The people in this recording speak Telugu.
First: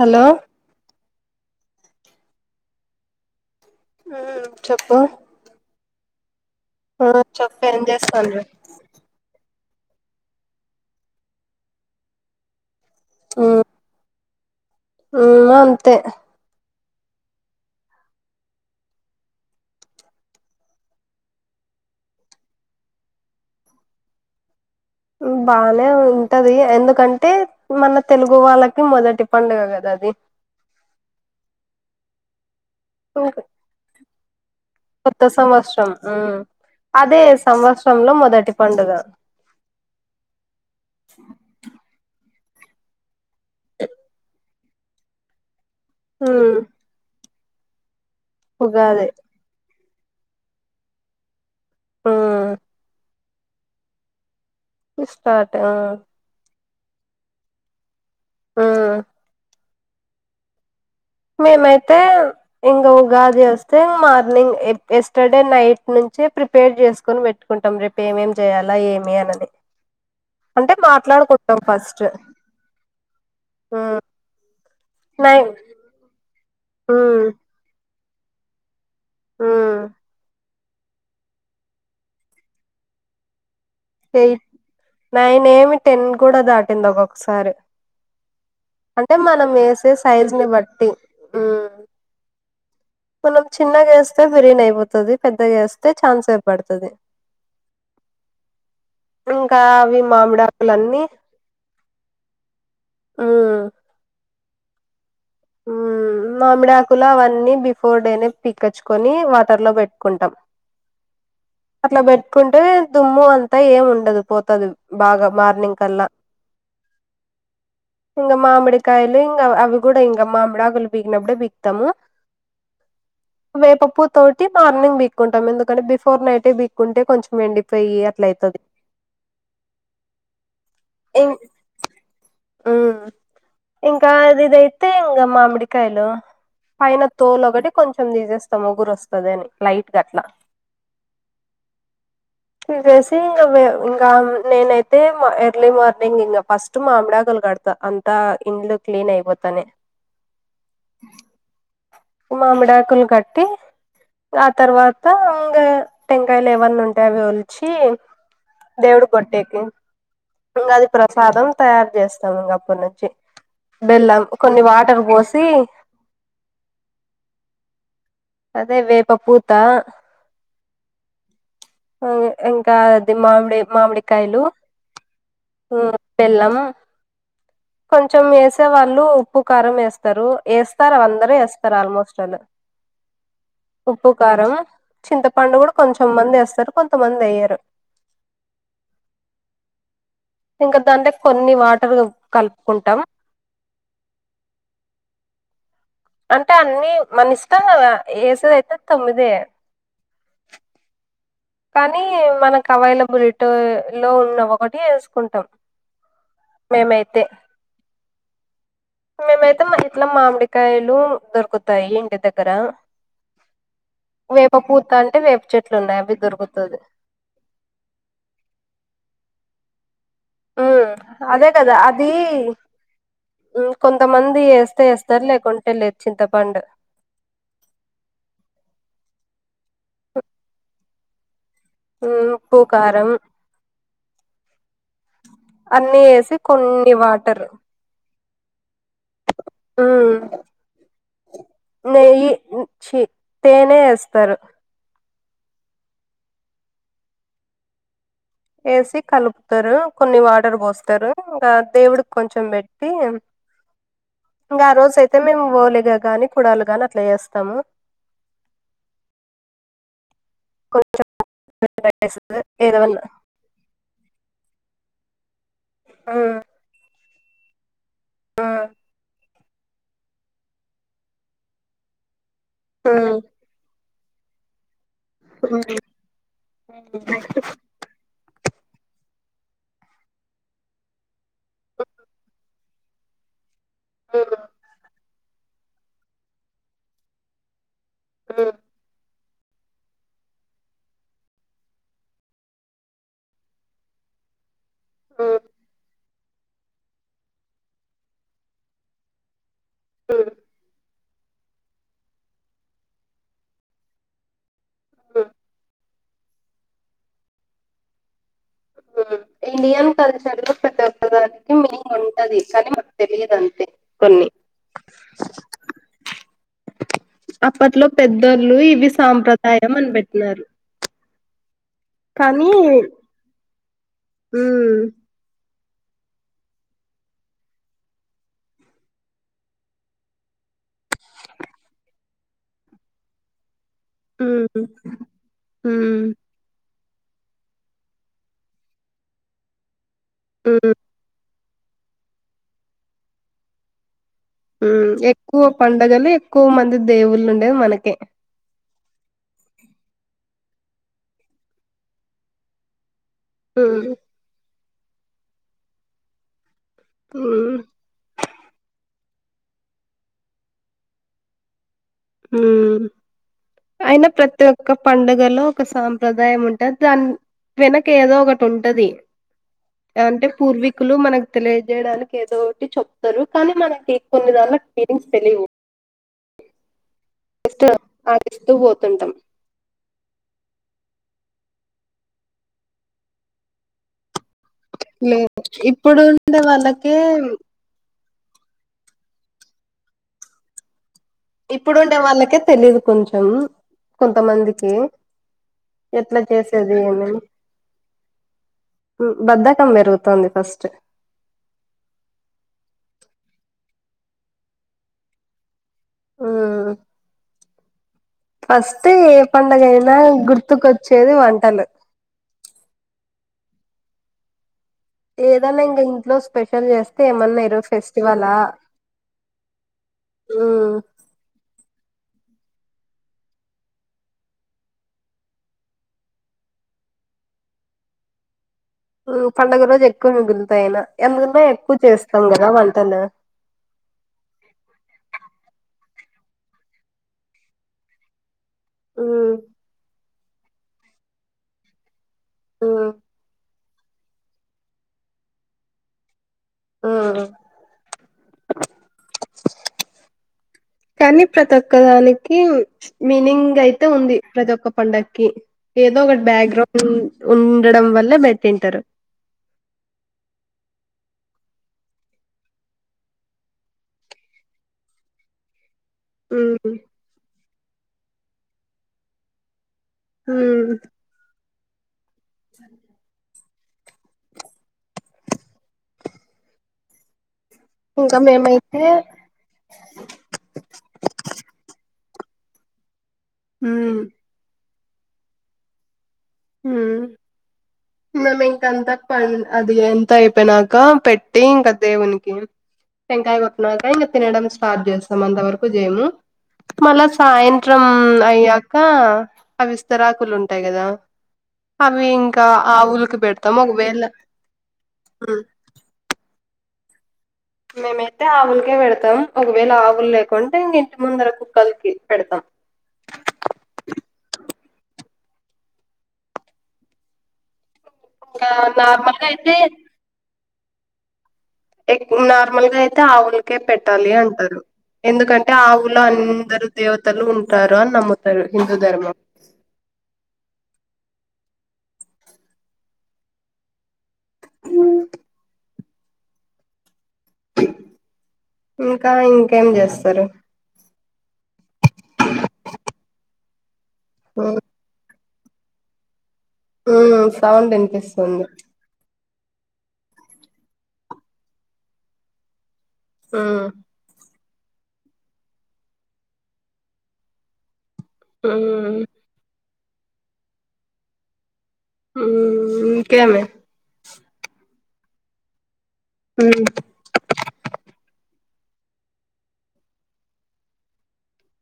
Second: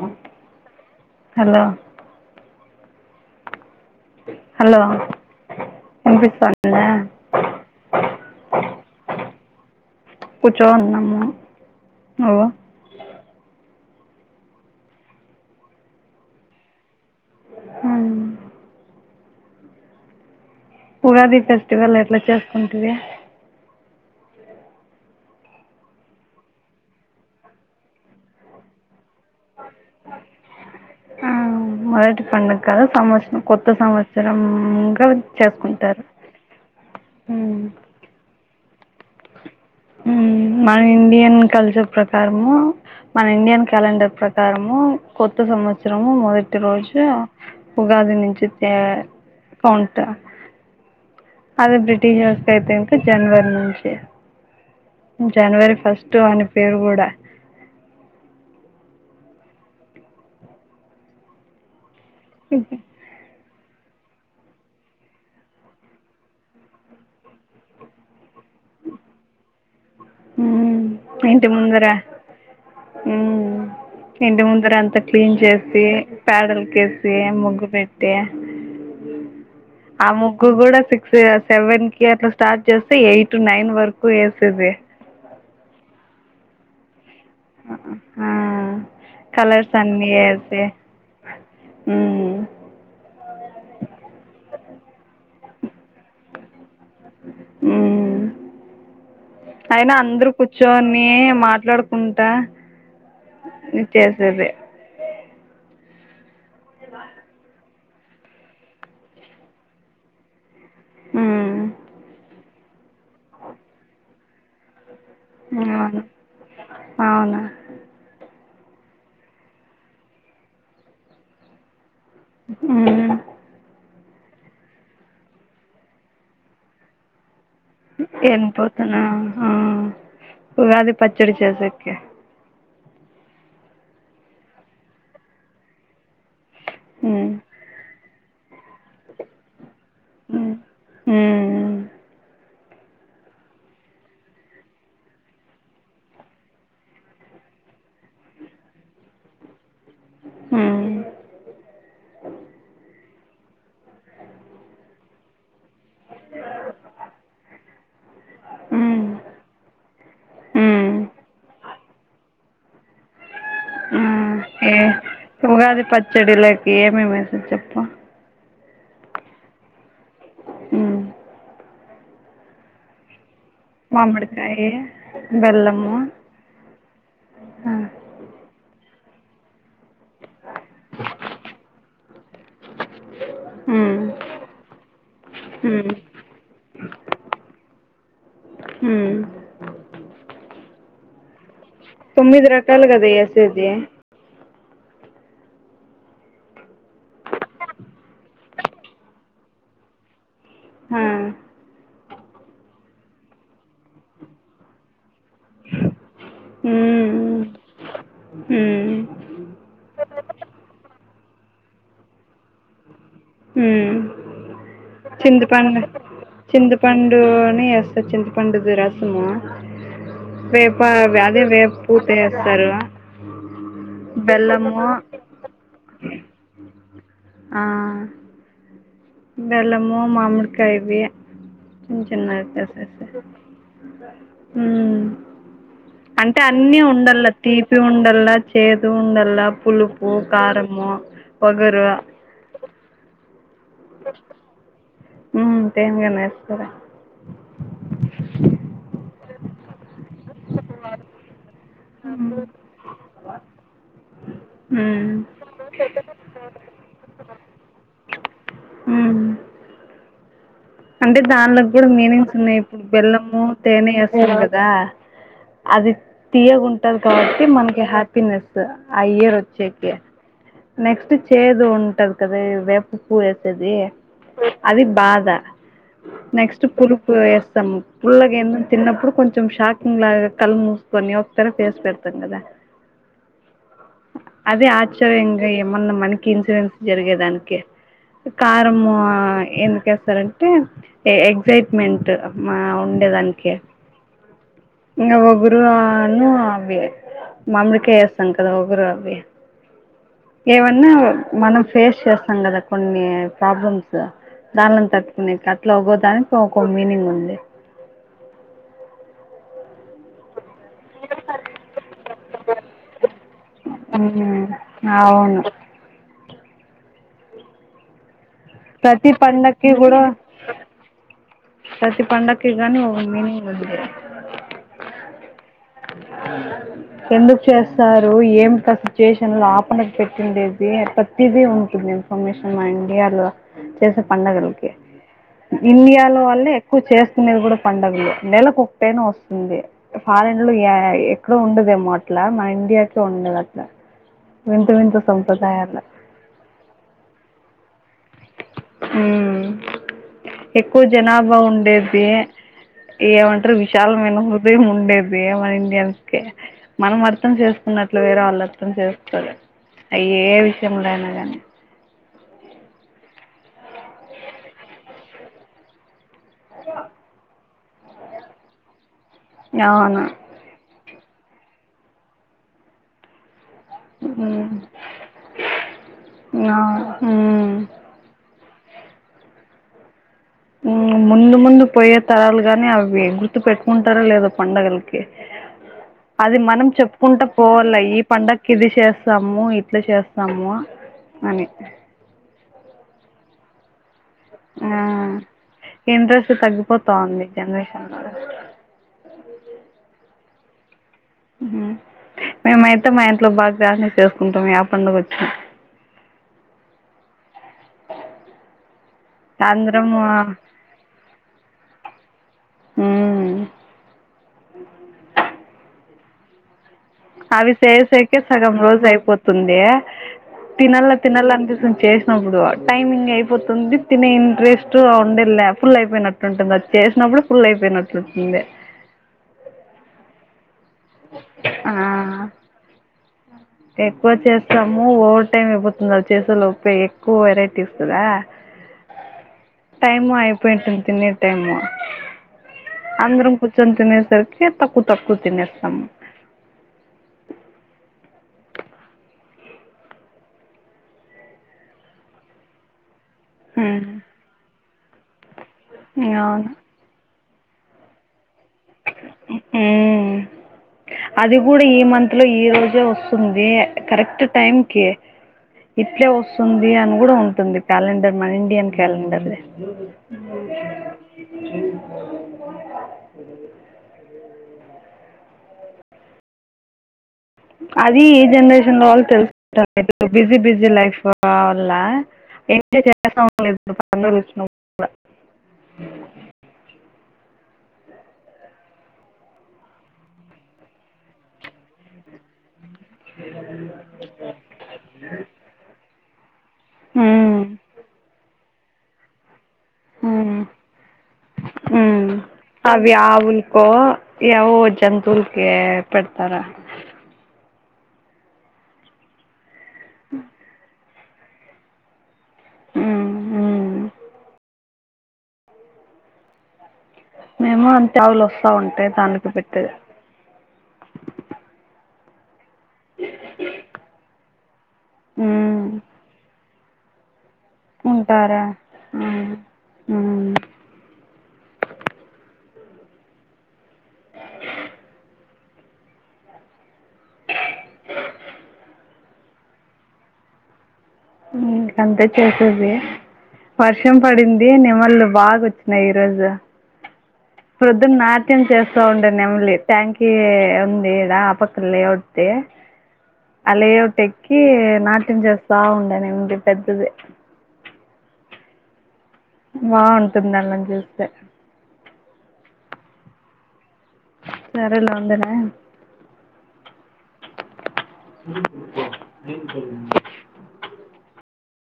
హలో హలో ఆమ్ చెప్పు వినిపిస్తండి ఆ చెప్పు ఏం చేస్తానుమే కూర్చొ అన్నము ఓ ఆ ఉమ్ అంతే ఉమ్ ఉగాది ఫెస్టివల్ ఎట్లా చేసుకుంటిరి బానే ఉంటది ఎందుకంటే మన తెలుగు వాళ్ళకి మొదటి పం పండగ కదా అది ఆ మొదటి పండగ కదా సంవత్సరం కొత్త సంవత్సరంగా కొత్త సంవత్సరం చేసుకుంటారు ఉమ్ అదే ఉమ్ సంవత్సరంలో మొదటి పండుగ మన ఇండియన్ కల్చర్ ప్రకారము మన ఇండియన్ క్యాలెండర్ ప్రకారము ము కొత్త సంవత్సరము ఉమ్ మొదటి రోజు [unintelligible] ఉగాది అదే ఉమ్ బ్రిటిషర్స్కయితే జనవరి నుంచి స్టార్ట్ ఆ జనవరి ఫస్ట్ అని పేరు కూడా ఆ మేమైతే ఇంగ ఉగాది వస్త వస్తె మార్నింగ్ ఎస్టర్డే నైట్ నుంచి ప్రిపేర్ చేసుకోని పెట్టుకుంటాం రేపు ఏమేం చేయాలి లా ఏమి అన్నది ఉమ్ ఇంటి ముందర ఉమ్ ఉమ్, ఇంటి ముందర అంత అంతా క్లీన్ నైన్ చేసి పేడల్కేసి ఉమ్ ముగ్గు పెట్టి ఉమ్ ఆ ముగ్గురు కూడా సిక్స్ సెవెన్ కి అట్లా స్టార్ట్ చేస్తే ఎయిట్ నైన్ వర్క్ ఎయిట్ చేసేది నైన్ ఏమి టెన్ కూడా దాటింది ఒకొక్క ఆ మనం కలర్స్ వేసే అన్నీ సైజ్ ని వేసి బట్టి ఉమ్ మనం చిన్నగా వేస్తే బిర్యానీ అయిపోతది పెద్దగా వేస్తే చానా సేపు పడతాది మ్మ్. అయినా అందరు మామిడాకులన్నీ కూర్చోని మాట్లాడుకుంట ఉమ్ చేసేది మామిడి ఆకులు అవన్నీ బిఫోర్ డేనే పీకచ్చుకొని వాటర్ లో పెట్టుకుంటాం మ్మ్. అట్లా పెట్టుకుంటే దుమ్ము అంతా ఏం ఉండదు పోతది బాగా మార్నింగ్ అవును కల్లా అవును మామిడికాయలు ఇంకా అవి కూడా ఇంకా మామిడి ఆకులు పీకినప్పుడే పీకుతాము ఉ వేపపూ తోటి మార్నింగ్ బీక్కుంటా ఎకే బిఫోర్ నైట్ ఎ బీక్కుంటే కొంచెం ఎండి ఎండి పోతేనా ఆ ఉగాది పచ్చడి చేసేకి ఉ ఇంకా అది ఇదైతే ఇంగ మామిడికాయలు పైన ఉమ్ తోలు ఒకటి కొంచెం తీసేస్తాం వగరు వస్తది అని లైట్గా అట్లా ఉమ్ ఉమ్ తీసేసి ఇంగ నేనైతే ఎర్లీ మార్నింగ్ ఇంగ ఫస్ట్ మామిడాకులు కడ త అంతా ఇండ్లు క్లీన్ అయిపోతనే ఉ మామిడాకులు కట్టి ఆ తర్వాత ఇంగ టెంకాయలు ఏమన్న ఉంటే వలిచి ఉమ్ దేవుడుకి కొట్టేకి ఇంగ అది ఉమ్. ప్రసాదం తయారు చేస్తాము ఇంక అప్పుటి నుంచి ఆ బెల్లం కొన్ని ఏ వాటర్ పోసి ఉగాది పచ్చడిలకి ఏమేం ఏసూడు చెప్పు. అదే వేపపూత ఉమ్ ఒ ఇంకా అది మామ్డి. మామిడికాయలు, మామిడికాయి ఉ బెల్లము బెల్లం ఆ కొంచం ఏసేవాల్ ళ్ళు ఉప్పు, కారం ఏస్తారు, ఏస్తారు అవి అందర్ ఏస్తారు ఆల్మోస్ట్ ఆళ్ళు. ఉమ్ ఉప్పు, కారం, చింతపండు గుడా ఉమ్ కొంచెంమంది ఏస్తారు, కొంతమంది ఏయ్యారు. ఏ హుమ్మ్ ఇంకా దాంట్లకి కొన్ని వాటర్ కలుప్ తొమ్మిది రకాలు కల్పుకుంటాం. కదా వేసేది అంటే అన్ని మన ఇష్టం గదా, ఏసేది అయితే తొమ్మిదే. ఆ కానీ మనకు అవైలబిల్ట లో ఉన్న ఒకటి ఏసుకుంటాం. మేమైతే మేమైతే మా ఇంట్ల మామిడికాయలు దొరుకుతాయి ఇంటి దగ్గర. హుమ్మ్ వేప పూత అంటే వేప చెట్లు చింతపండ్, ఉన్నాయి అవి దొరుకుతది చింతపండుని ఏస్తా చింతపండుది రసము. వేప ఉమ్ అదే వేప కదా, పూత అది వేస్తారు ఉమ్ కొంతమంది బెల్లము ఏస్తే ఏస్తారు, లేకుంటే లేద్ చింతపండు. ఆ బెల్లము, మామిడికాయవి చిన్న, ఉమ్ ఉప్పు చిన్నతే కారం ఏసేస్తరు. అన్ని వేసి అంటే అన్నీ కొన్ని ఉండల్లా, వాటర్ తీపి ఉండల్లా చేదు ఉండల్లా పులుపు ఉమ్ కారము వగరు నెయ్యి ఉమ్ ఛీ తేనే ఏస్తారు. ఉమ్ తేన్గానే ఏస్తారా. ఏసి కల్పుతారు, కొన్ని వాట్ [unintelligible] ఇంగా దేవుడికి ఉమ్. కొంచెం బెట్టి. ఇంగా ఆ రోజ్ ఉమ్. అయితే మేము ఓలిగా గానీ కూడాలు గాని అట్ అట్ల ఏస్తాము. ఉమ్ అంటే దానిలోకి కూడా మీనింగ్స్ చేస్తారు ఉన్నాయి ఇప్పుడు ఏదన్నా బెల్లము, తేనె ఏస్తం గదా. అది ఉమ్, తీయ్యగాఉంటది కాబట్టి, మనకి హ్యాపీనెస్ ఉమ్, ఆ ఇయర్ ఒచ్చేకి. నెక్స్ట్ చేదు ఉంటది కదా, వేప ఉమ్, పూవు ఏసేది. అది బాధ. ఉమ్, ఉమ్, నెక్స్ట్ పులుపు ఏస్తాము పుల్లటి ఏమన్నా తిన్నప్పుడు కొంచెం షాకిింగ్ లాగా కళ్ళు మూసుకోని, ఒకతర ఫేస్ పెడతాం గదా. ఉమ్, అదే ఆశ్చర్యంగా, ఏమన్నా మనకి ఇన్సూరెన్స్ జరిగేదానికి. ఉమ్, కారంము ఆ ఎందుకేస్తారంటే, ఎగ్జైట్మెంట్ మా ఉండేదానికి. ఇంగా ఉమ్, ఒగరు ఆ [unintelligible] అవ్వి మామిడికాయ ఏస్తాం కదా, వగరు అవి ఉమ్, ఏవన్నా, మనం ఫేస్ చేస్తాం కదా కొన్ని ప్రాబ్లమ్స్. దానిని ఉమ్. తట్టుకునేకి, అట్లా ఒగోదానికి ఒక మీనింగ్ ఉంది. ఇండియాన్ కథ చదువు [unintelligible] దానికి మీనింగ్ ఉంటది, కాని మాక్ తెలియద్ అంతే కొన్ని. అవును. అప్పట్లో పెద్దోళ్ళు ఇవి ప్రతి పండక్కి సాంప్రదాయం గూడా అనిపెట్నారు ప్రతి పండకిగాని ఒక మీనీ ఇది హ్మ్ ఎందుకు చేస్తారు ఏమిట సిచ్యుయేషన్ లో ఆపనీట్ పెట్టిండేది ప్రతిది ఉంటుంది షన్ మన ఇండియాలో చేసే ఉమ్, పడుగలకి హ్మ్ ఇండియాలో వాళ్ళే ఎక్కువ చేసుకునేది కూడా పండుగలు నేలకొక్కటైనా వస్తుంది ఫారెన్లు హ్మ్ అక్కడ ఉండదేమో అట్లా మా ఇండియాకే ఉండెది అట్లా వింత వింత ఎక్కువ సంప్రదాయాలు పండుగలు ఎక్కువ మంది దేవుళ్ళు ఉండేది మనకే మ్మ్. ఎక్కువ జనాభా ఉండేది ఏమంటారు హ్మ్ విశాలమైన హృదయం ఉండే డేది మన ఇండియన్స్ కె మనం అర్థం హ్మ్ చేసుకున్నట్లు వేరే వాళ్ళు అర్థం చేసు అయ్యే విషయంలో అయినా కానీ అయినా ప్రతి ఒక్క పండగలో ఒక సా సంప్రదాయం ఉంటది దాని వెనక ఏదో ఒకటి ఉంటది అవును అంటే పూర్వ కులు మనకు తెలియజేయడానికి ఏదో ఒకటి చెప్తారు కానీ మనకి మ్మ్ కొన్నిదాన్లకి ఫీలింగ్స్ తెలివు అవును మ్మ్ జస్ట్ ఇస్తూ పోతుంటాం ముందు ముందు పోయే తరాలు గాని అవి గుర్తు పెట్టుకుంటారో లేదో పండగలకి లే ఇప్పుడు అది ఉండే మనం వాళ్ళకే చెప్పుకుంటా పోవాల ఈ పండక్కి ఇది చేస్తాము ఇట్లా చేస్తాము అని ఇప్పుడుండే వాళ్ళకే తెలీదు కొంచం కొంతమందికి ఆ ఎట్లా ఇంట్రెస్ట్ చేసేది తగ్గిపోతా ఏమని ఉంది జనరేషన్లో బద్దకం పెరుగుతుంది ఫస్ట్ మేమైతే మా ఇంట్లో బా గ్రాండ్ గా చేసుకుంటాం ఏ పండుగ వచ్చిన ఆ ఫస్ట్ ఏ సాయంత్రం పండగైనా గుర్తుకొచ్చేది వంటలు హ అ ఏదన్నా ఇంకా ఇంట్లో స్పెషల్ చేస్త అవి చేసేకే సగం రోజు అయిపోతుంది మ్మ్ తినల్లా తినాలనిపిస్తుంది చే ప్పుడు టైమింగ్ అయిపోతుంది తినే ఇంట్రెస్ట్ ఉండే లే ఫుల్ అయిపోయినట్టుంటుంది అది చేసిన ప్పు కూడా ఫుల్ అయిపోయంట్లుంది పండుగ రోజు ఎక్కువ మిగులుతాయనా ఎందుకంట ఎక్కువ ఆ చేస్తాం కదా వంటలు ఎక్కువ చేస్తాము ఓవర్ టైమ్ అయిపోతుంది అది చేసేలోపే ఎక్కువ వెరైటీస్ కదా మ్మ్ టైము అపోయేంటుంది తినె టైము మ్మ్ అందరం కూర్చొని తినేసరికి తక్కువ తక్కువ తినేస్తాము మ్మ్ కానీ ప్రతి ఒక్కదానికి మీనింగ్ అయితే ఉమ్, ఉంది ప్రతి ఒక్క పండగకి ఏదో ఒకటి అవును బ్యాక్గ్రౌండ్ ఉండడం వల్ల బట్ అ అది కూడా ఈ మంత్ లో ఈ రోజే వస్తుంది కరెక్ట్ టైం కి ఇట్లే వస్తుంది మ్మ్ అని కూడా ఉంటుంది క్యాలెండర్ మన ఇండియన్ క్యాలెండర్ది స అది ఇంకా ఈ జనరేషన్ మేమైతే లో వాళ్ళు తెలుసుకుంట బిజీ బిజీ లైఫ్ వల్ల ఎంత చేస లేదు మ్మ్ [unintelligible] ఆ మేము ఇంకంత ప అది ఎంత అయిపోయినాక పెట్టి ఇంకా దేవునికి టెంకాయ కొట్టిన కా ఇంకా తినడం స్టార్ట్ చేస్తాం అంత వరకు చేయము మళ ఉమ్, సాయంత్రం అయే అవి ఇస్తరాకులు ఉమ్, ఉంటాయి కదా అవి ఉమ్. ఇంకా ఆవులకి పెడతాం ఆవులకో ఒకవేళ ఏవో జంతువుల్కి పెడతారు మేమైతే ఆవులకే పెడతాం ఒకవేళ ఆవులు లేకుంటే ఇంక ఇంటి ముందర కుక్కలికి పెడతం మేము అంతే ఆవులు ఇంకా వస్తా ఉంటే నార్మల్గా దానికి అయితే పెట్టేది నార్మల్ గా అయితే ఆవులకే పెట్టాలి అంటారు ఎందుకంటే మ్మ్ ఆవులో అందరు దేవతలు ఉంటారు అని ఉంటారా నమ్ముతారు హిందూ ఆ ధర్మం ఆ హ ఇంకా ఇంకేం చేస్తారు ఇక అంతే చేసేది వర్షం పడింది మ్మ్ నెమల్లు బాగా వచ్చినాయి ఈ రోజు మ్మ్ సౌండ్ ప్రొద్దున నాట్యం వినిపిస్తుంది చేస్తా ఉండే నెమలి ట్యాంకీ ఉందిడా ఆపక్క లే ఒకట్ది అ మ్మ్ లే ఒకటి నాట్యం చేస్తా ఉండను ఏంటి పెద్దది ఆ బాగుంటుంది అళ్ళని చూస్తే ఉ ఇంకేమి సరేలే ఉండనా ఉమ్